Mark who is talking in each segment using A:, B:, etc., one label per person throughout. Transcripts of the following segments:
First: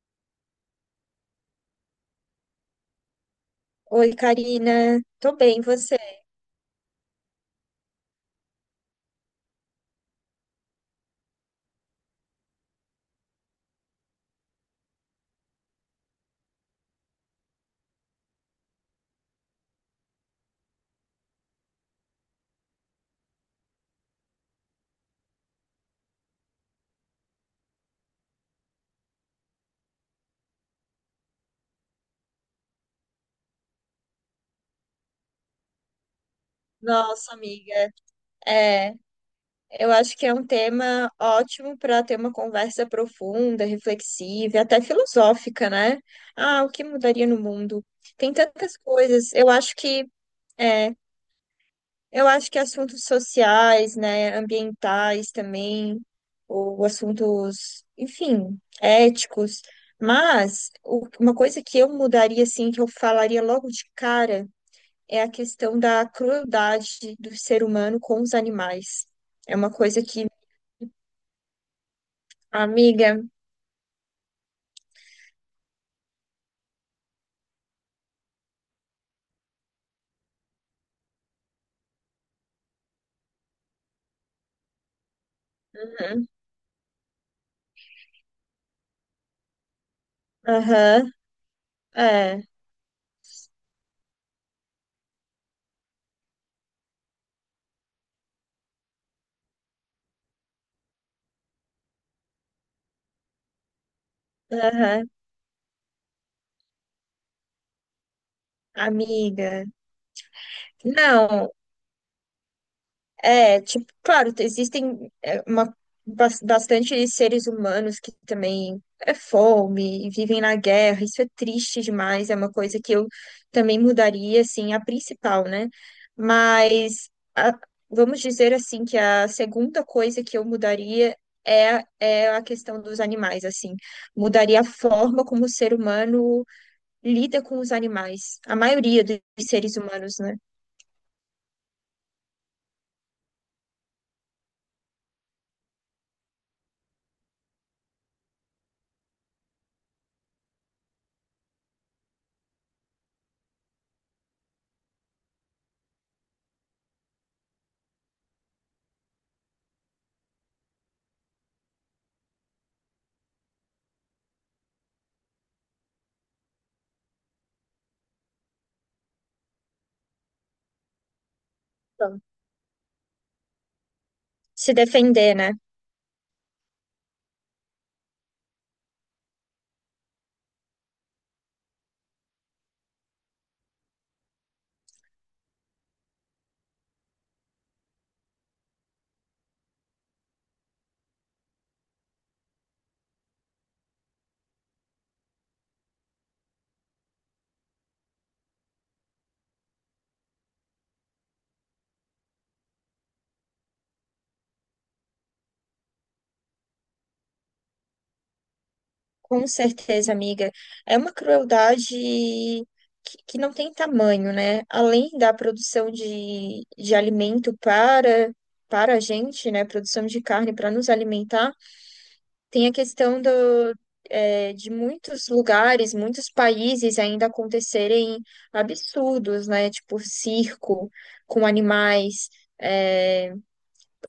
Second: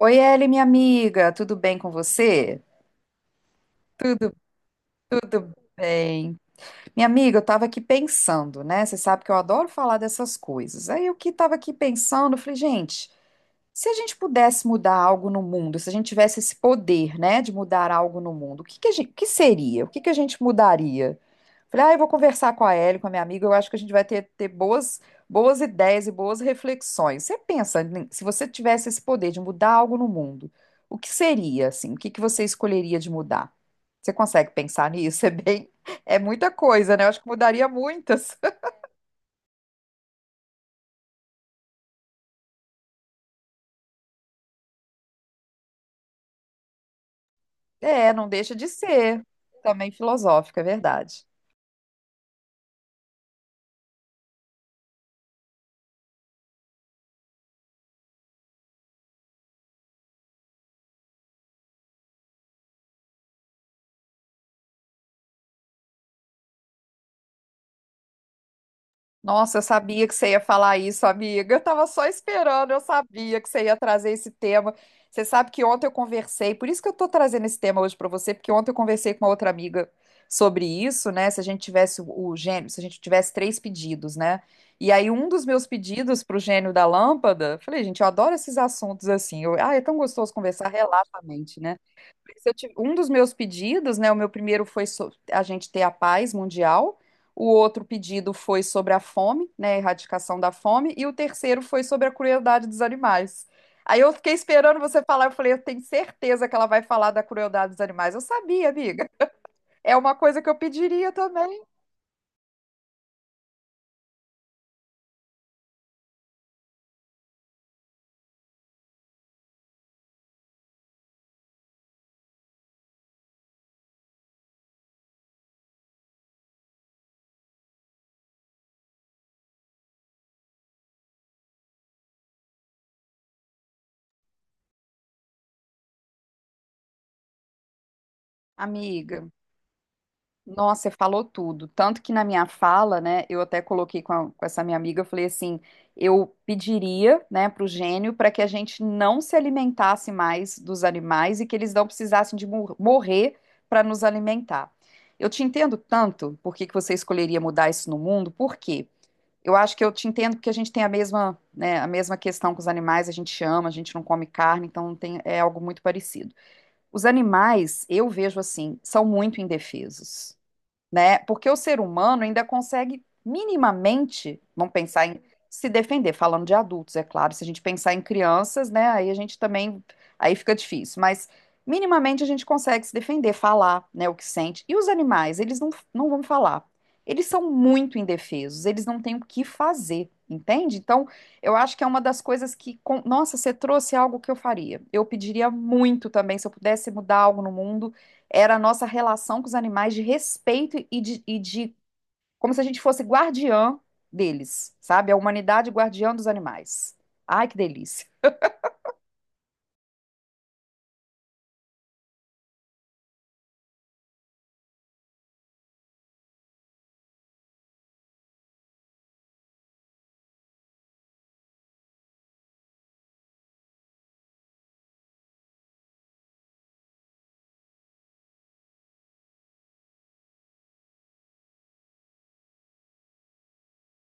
A: Oi, Eli, minha amiga, tudo bem com você?
B: Oi, Karina. Tô bem, e você?
A: Bem. Minha amiga, eu estava aqui pensando, né? Você sabe que eu adoro falar dessas coisas. Aí eu que estava aqui pensando, eu falei, gente, se a gente pudesse mudar algo no mundo, se a gente tivesse esse poder, né, de mudar algo no mundo, o que que a gente, que seria? O que que a gente mudaria? Falei, ah, eu vou conversar com a Ellie, com a minha amiga, eu acho que a gente vai ter boas, boas ideias e boas reflexões. Você pensa, né, se você tivesse esse poder de mudar algo no mundo, o que seria, assim? O que que você escolheria de mudar? Você consegue pensar nisso? É bem, é muita coisa, né? Eu acho que
B: Nossa,
A: mudaria
B: amiga.
A: muitas.
B: É, eu acho que é um tema ótimo para ter uma conversa profunda, reflexiva, e até filosófica, né? Ah, o que mudaria no mundo?
A: É, não
B: Tem
A: deixa de
B: tantas
A: ser.
B: coisas.
A: Também filosófica, é
B: É,
A: verdade.
B: eu acho que assuntos sociais, né, ambientais também, ou assuntos, enfim, éticos. Mas uma coisa que eu mudaria, assim, que eu falaria logo de cara é a questão da crueldade do ser humano com os animais. É
A: Nossa, eu
B: uma coisa
A: sabia que
B: que,
A: você ia falar isso, amiga. Eu tava só esperando, eu
B: amiga.
A: sabia que você ia trazer esse tema. Você sabe que ontem eu conversei, por isso que eu tô trazendo esse tema hoje pra você, porque ontem eu conversei com uma outra amiga sobre isso, né? Se a gente tivesse o gênio, se a gente tivesse três pedidos, né? E aí um dos meus pedidos
B: Uhum,
A: pro gênio da lâmpada, falei, gente, eu adoro esses assuntos assim. Eu, ah, é tão gostoso conversar
B: aham,
A: relaxamente, né?
B: é,
A: se eu tive- Um dos meus pedidos, né? O meu primeiro foi a gente ter a paz mundial, o outro pedido foi sobre a fome, né? A erradicação da fome, e o terceiro foi sobre a crueldade dos animais. Aí eu fiquei esperando você
B: aham,
A: falar, eu falei, eu tenho certeza que ela vai falar da crueldade dos animais. Eu sabia, amiga.
B: amiga.
A: É uma coisa que eu pediria
B: Não,
A: também,
B: é, tipo, claro, existem bastante seres humanos que também é fome, e vivem na guerra. Isso é triste demais, é uma coisa que eu também mudaria, assim, a principal, né? Mas a- vamos dizer assim que a segunda coisa que eu mudaria é a questão dos animais, assim. Mudaria a forma como o ser humano lida com os animais, a maioria dos
A: amiga.
B: seres humanos, né?
A: Nossa, você falou tudo. Tanto que na minha fala, né, eu até coloquei com, com essa minha amiga, eu falei assim, eu pediria, né, para o gênio para que a gente não se alimentasse mais dos animais e que eles não precisassem de morrer para nos alimentar. Eu te entendo tanto por que que você escolheria mudar isso no mundo, por quê? Eu acho que eu te entendo porque a gente tem a mesma, né, a mesma questão com os animais, a gente ama, a gente não come carne, então tem, é algo muito parecido. Os animais, eu vejo assim, são muito indefesos, né? Porque o ser
B: Então,
A: humano ainda consegue minimamente, vamos
B: se
A: pensar em
B: defender, né?
A: se defender, falando de adultos, é claro. Se a gente pensar em crianças, né? Aí a gente também, aí fica difícil. Mas minimamente a gente consegue se defender, falar, né? O que sente. E os animais, eles não, não vão falar. Eles são muito indefesos. Eles não têm o que fazer, entende? Então, eu acho que é uma das coisas que, nossa, você trouxe algo que eu faria. Eu pediria muito também, se eu pudesse mudar algo no mundo era a nossa relação com os animais de respeito e de como se a gente fosse guardiã deles, sabe? A humanidade guardiã dos animais. Ai, que delícia.
B: Com certeza, amiga. É uma crueldade que não tem tamanho, né? Além da produção de alimento para, para a gente, né? Produção de carne para nos alimentar, tem a questão de muitos lugares, muitos países ainda acontecerem absurdos, né? Tipo circo com animais, é,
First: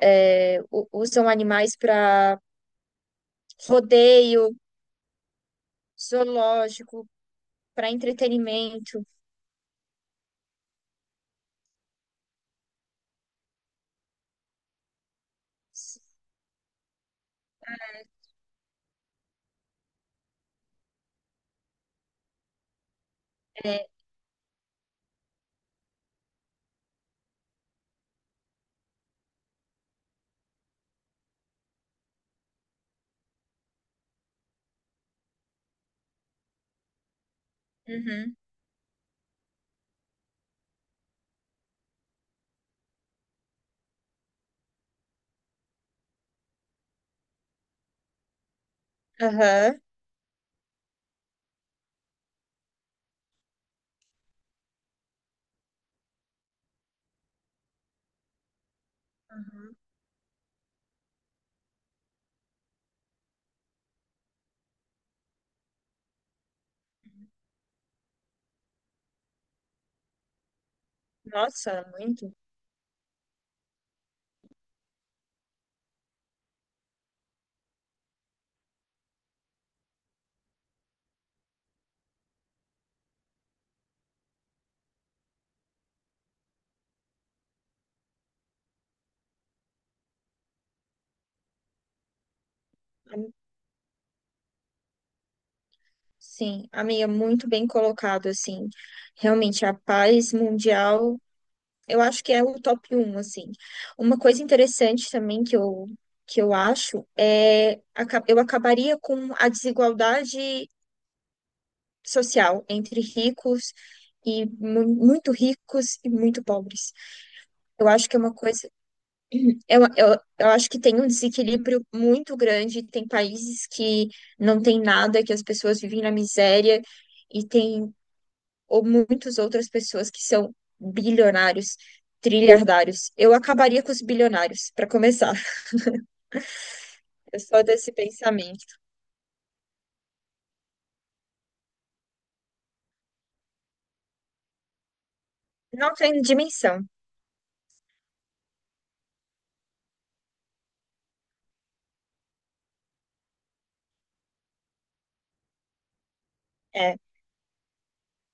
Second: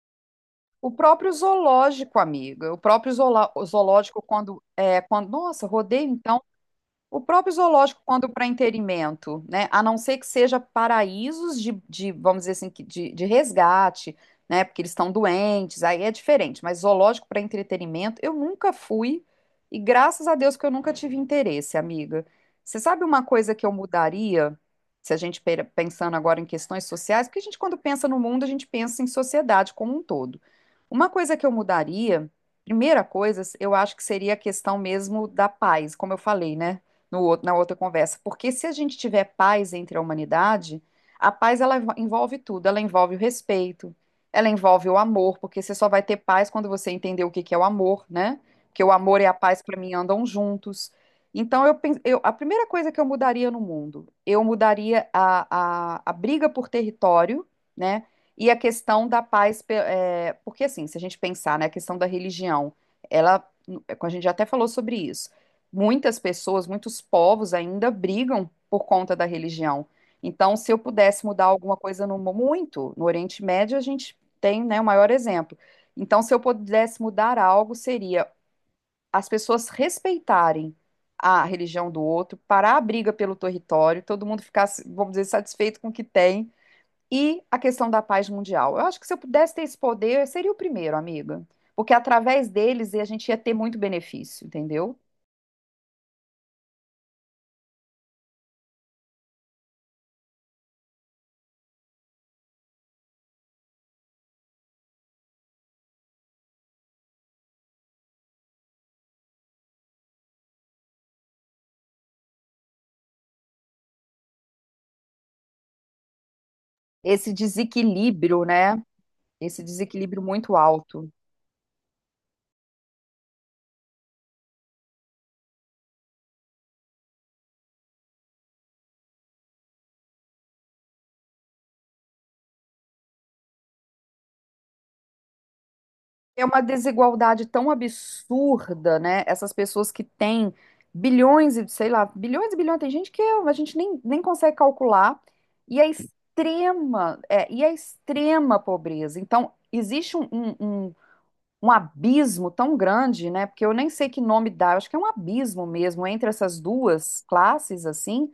A: O
B: usam
A: próprio
B: animais
A: zoológico,
B: para
A: amiga, o próprio zoológico,
B: rodeio,
A: quando, é, quando, nossa, rodei então.
B: zoológico,
A: O próprio
B: para
A: zoológico, quando para
B: entretenimento.
A: inteirimento, né? A não ser que seja paraísos de, vamos dizer assim, que de resgate, né? Porque eles estão doentes, aí é diferente. Mas zoológico para entretenimento, eu nunca fui e graças a Deus que eu nunca tive interesse, amiga. Você sabe uma coisa que eu
B: É,
A: mudaria, se a gente pensando agora em questões sociais, porque a gente quando pensa no mundo, a gente pensa em sociedade como um todo. Uma coisa que eu mudaria, primeira coisa, eu acho que seria a questão mesmo da paz, como eu falei, né? No outro, na outra conversa,
B: uhum,
A: porque se a gente tiver paz entre a humanidade, a paz ela envolve tudo, ela envolve o respeito, ela envolve o amor, porque você só vai ter paz quando você entender o que que é o amor, né? Porque o amor e a paz para
B: aham,
A: mim andam juntos. Então eu a primeira coisa que eu mudaria no mundo, eu mudaria a briga por território, né? E a questão da paz,
B: aham.
A: porque assim, se a gente pensar, né, a questão da religião, ela, a gente já até falou sobre isso. Muitas pessoas, muitos povos ainda brigam por conta da religião. Então, se eu pudesse mudar alguma
B: Nossa,
A: coisa no
B: muito.
A: muito, no Oriente Médio a gente tem, né, o maior exemplo. Então, se eu pudesse mudar algo, seria as pessoas respeitarem a religião do outro, parar a briga pelo território, todo mundo ficasse, vamos dizer, satisfeito com o que tem. E a questão da paz mundial. Eu acho que se eu pudesse ter esse poder, eu seria o primeiro, amiga. Porque através deles a gente
B: Am-,
A: ia ter muito benefício, entendeu?
B: sim, amiga, muito bem colocado, assim. Realmente, a paz mundial, eu acho que é o top um assim. Uma coisa interessante também que eu acho é eu acabaria com a desigualdade social entre ricos muito ricos e muito pobres.
A: Esse
B: Eu acho que é uma
A: desequilíbrio,
B: coisa.
A: né? Esse desequilíbrio
B: Eu
A: muito
B: acho que tem um
A: alto.
B: desequilíbrio muito grande. Tem países que não tem nada, que as pessoas vivem na miséria, e tem ou muitas outras pessoas que são bilionários, trilhardários. Eu acabaria com os bilionários, para começar.
A: É uma
B: Eu
A: desigualdade
B: sou
A: tão
B: desse pensamento.
A: absurda, né? Essas pessoas que têm bilhões e, sei lá, bilhões e bilhões, tem gente que a gente nem, nem consegue calcular, e a
B: Não tem dimensão.
A: extrema, é, e a extrema pobreza. Então, existe um abismo tão grande, né? Porque eu nem sei que nome dá, eu acho que é um abismo mesmo entre essas
B: É,
A: duas classes, assim,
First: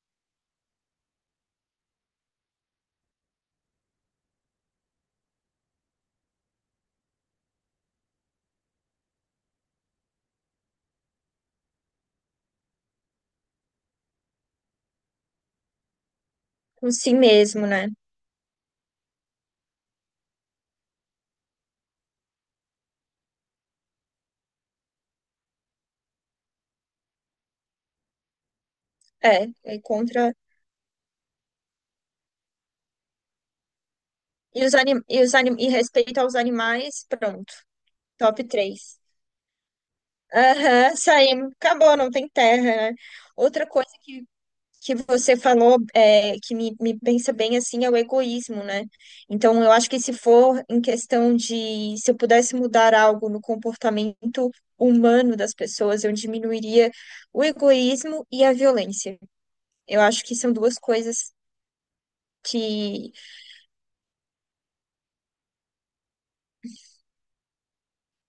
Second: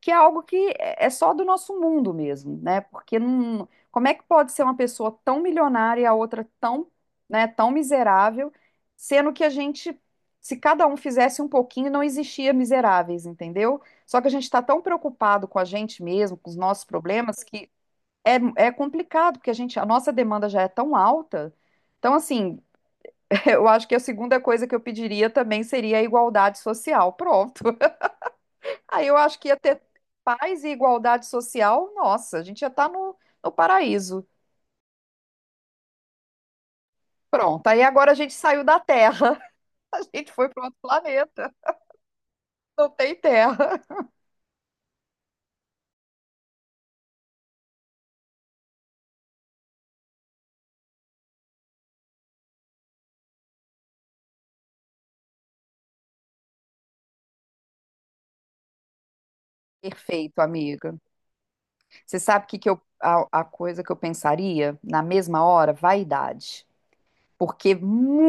A: que é algo que é só do nosso mundo mesmo, né? Porque não, como é que pode ser uma pessoa tão milionária e a outra tão, né, tão miserável, sendo que a gente, se cada um fizesse um pouquinho, não existia miseráveis, entendeu? Só que a gente está tão preocupado com a gente mesmo, com os nossos
B: com si
A: problemas,
B: mesmo,
A: que
B: né?
A: é, é complicado, porque a gente, a nossa demanda já é tão alta. Então, assim, eu acho que a segunda coisa que eu pediria também seria a igualdade social. Pronto. Aí eu acho
B: É,
A: que ia
B: é
A: ter
B: contra.
A: paz e igualdade social. Nossa, a gente ia estar no, no paraíso.
B: E respeito aos animais, pronto.
A: Pronto. Aí agora a gente
B: Top
A: saiu da
B: três.
A: Terra. A gente foi para outro
B: Aham, saímos.
A: planeta.
B: Acabou, não tem
A: Não
B: terra, né?
A: tem Terra.
B: Outra coisa que você falou me pensa bem assim é o egoísmo, né? Então, eu acho que se for em questão de se eu pudesse mudar algo no comportamento humano das pessoas, eu diminuiria o egoísmo e a violência. Eu acho que
A: Perfeito,
B: são duas
A: amiga.
B: coisas
A: Você sabe o que que eu,
B: que
A: a, a coisa que eu pensaria na mesma hora? Vaidade. Porque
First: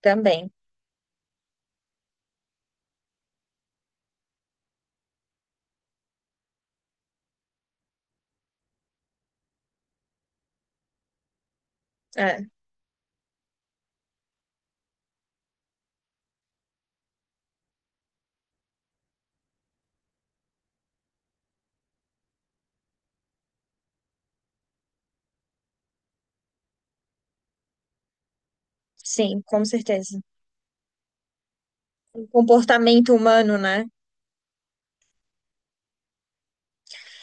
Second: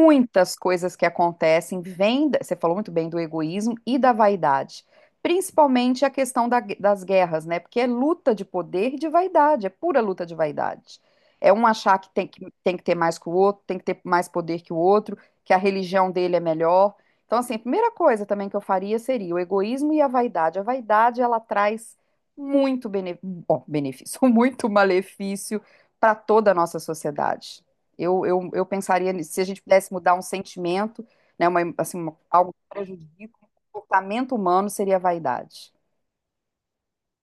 B: também,
A: coisas que acontecem vêm, você falou muito bem do egoísmo e da vaidade, principalmente a questão das guerras, né? Porque é luta de poder e de vaidade, é pura luta de vaidade. É um achar que
B: é,
A: tem que ter mais que o outro, tem que ter mais poder que o outro, que a religião dele é melhor. Então, assim, a primeira coisa também que eu faria seria o egoísmo e a vaidade. A vaidade, ela traz muito benefício, muito malefício para toda a nossa sociedade. Eu pensaria, se
B: sim,
A: a gente
B: com
A: pudesse mudar
B: certeza.
A: um sentimento, né,
B: O
A: algo que
B: comportamento
A: prejudica o
B: humano, né?
A: comportamento humano, seria a vaidade.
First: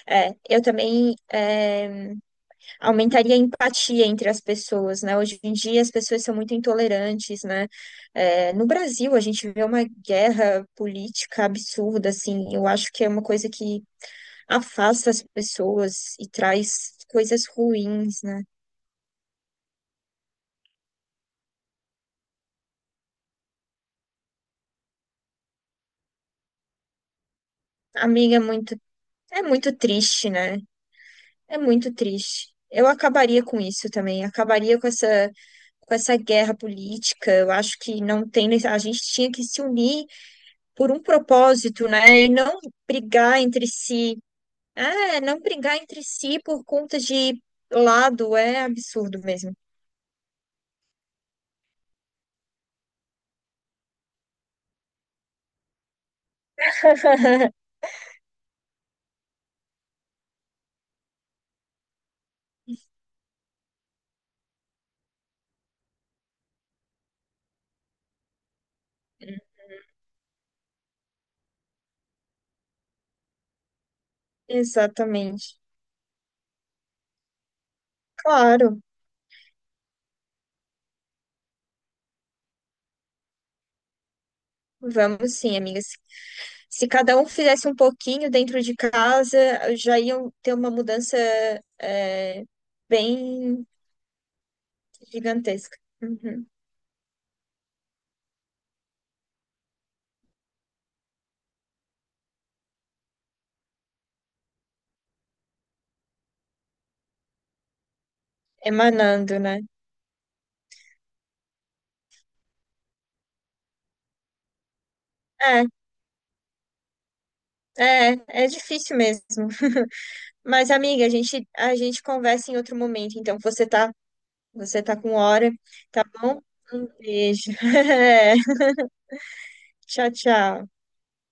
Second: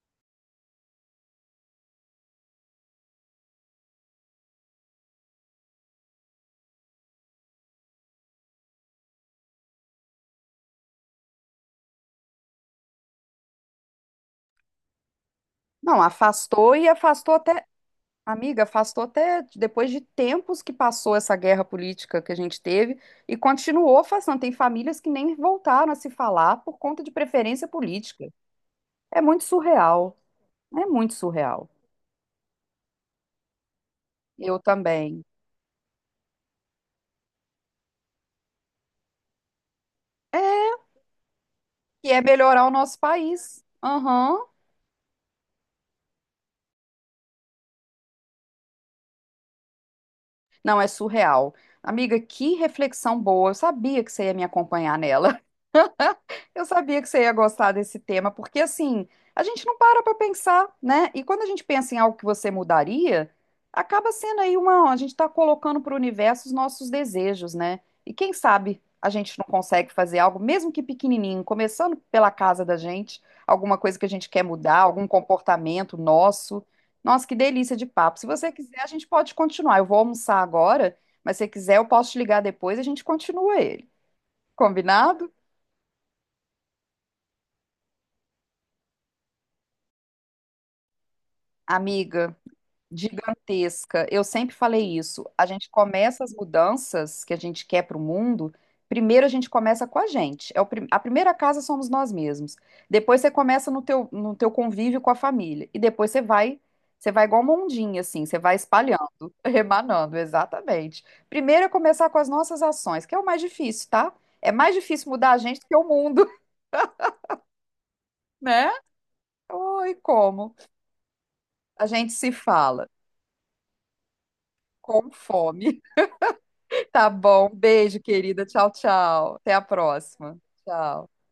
B: É, eu também. É, aumentaria a empatia entre as pessoas, né? Hoje em dia as pessoas são muito intolerantes, né? É, no Brasil a gente vê uma guerra política absurda, assim. Eu acho que é uma coisa que afasta as
A: Não,
B: pessoas e
A: afastou e
B: traz
A: afastou
B: coisas
A: até,
B: ruins, né?
A: amiga, afastou até depois de tempos que passou essa guerra política que a gente teve e continuou afastando. Tem famílias que nem voltaram a se falar por conta de preferência política.
B: Amiga,
A: É
B: é
A: muito
B: muito
A: surreal,
B: triste, né?
A: é muito
B: É
A: surreal.
B: muito triste. Eu acabaria com isso também,
A: Eu
B: acabaria com
A: também.
B: essa, com essa guerra política. Eu acho que não tem, a gente tinha que se unir por um propósito,
A: E é
B: né? E não
A: melhorar o nosso
B: brigar
A: país.
B: entre si.
A: Aham.
B: É, não brigar entre si por conta de lado é absurdo mesmo.
A: Não, é surreal. Amiga, que reflexão boa. Eu sabia que você ia me acompanhar nela. Eu sabia que você ia gostar desse tema, porque assim, a gente não para pensar, né? E quando a gente pensa em algo que você mudaria, acaba sendo aí uma, a gente está colocando para o universo os nossos desejos, né? E quem sabe a gente não consegue fazer algo, mesmo que pequenininho, começando pela casa da gente, alguma coisa que a gente quer mudar, algum
B: Exatamente.
A: comportamento nosso. Nossa, que delícia de papo. Se você quiser,
B: Claro,
A: a gente pode continuar. Eu vou almoçar agora, mas se você quiser, eu posso te ligar depois e a gente continua ele. Combinado?
B: vamos sim, amigas. Se cada um fizesse um pouquinho dentro de casa, já iam ter uma mudança,
A: Amiga,
B: é, bem
A: gigantesca. Eu sempre falei isso. A gente
B: gigantesca.
A: começa as
B: Uhum.
A: mudanças que a gente quer para o mundo. Primeiro a gente começa com a gente. É o a primeira casa somos nós mesmos. Depois você começa no teu convívio com a família. E depois você vai igual uma ondinha, assim, você vai espalhando,
B: Emanando, né?
A: remanando, exatamente. Primeiro é começar com as nossas ações, que é o mais difícil, tá? É mais difícil mudar a gente
B: É,
A: do que o mundo,
B: é
A: né?
B: difícil mesmo.
A: Oi, como?
B: Mas, amiga, a
A: A
B: gente
A: gente se
B: conversa em outro
A: fala
B: momento. Então, você tá
A: com
B: com hora,
A: fome.
B: tá bom? Um
A: Tá bom.
B: beijo.
A: Beijo, querida. Tchau, tchau. Até a
B: Tchau,
A: próxima.
B: tchau.
A: Tchau.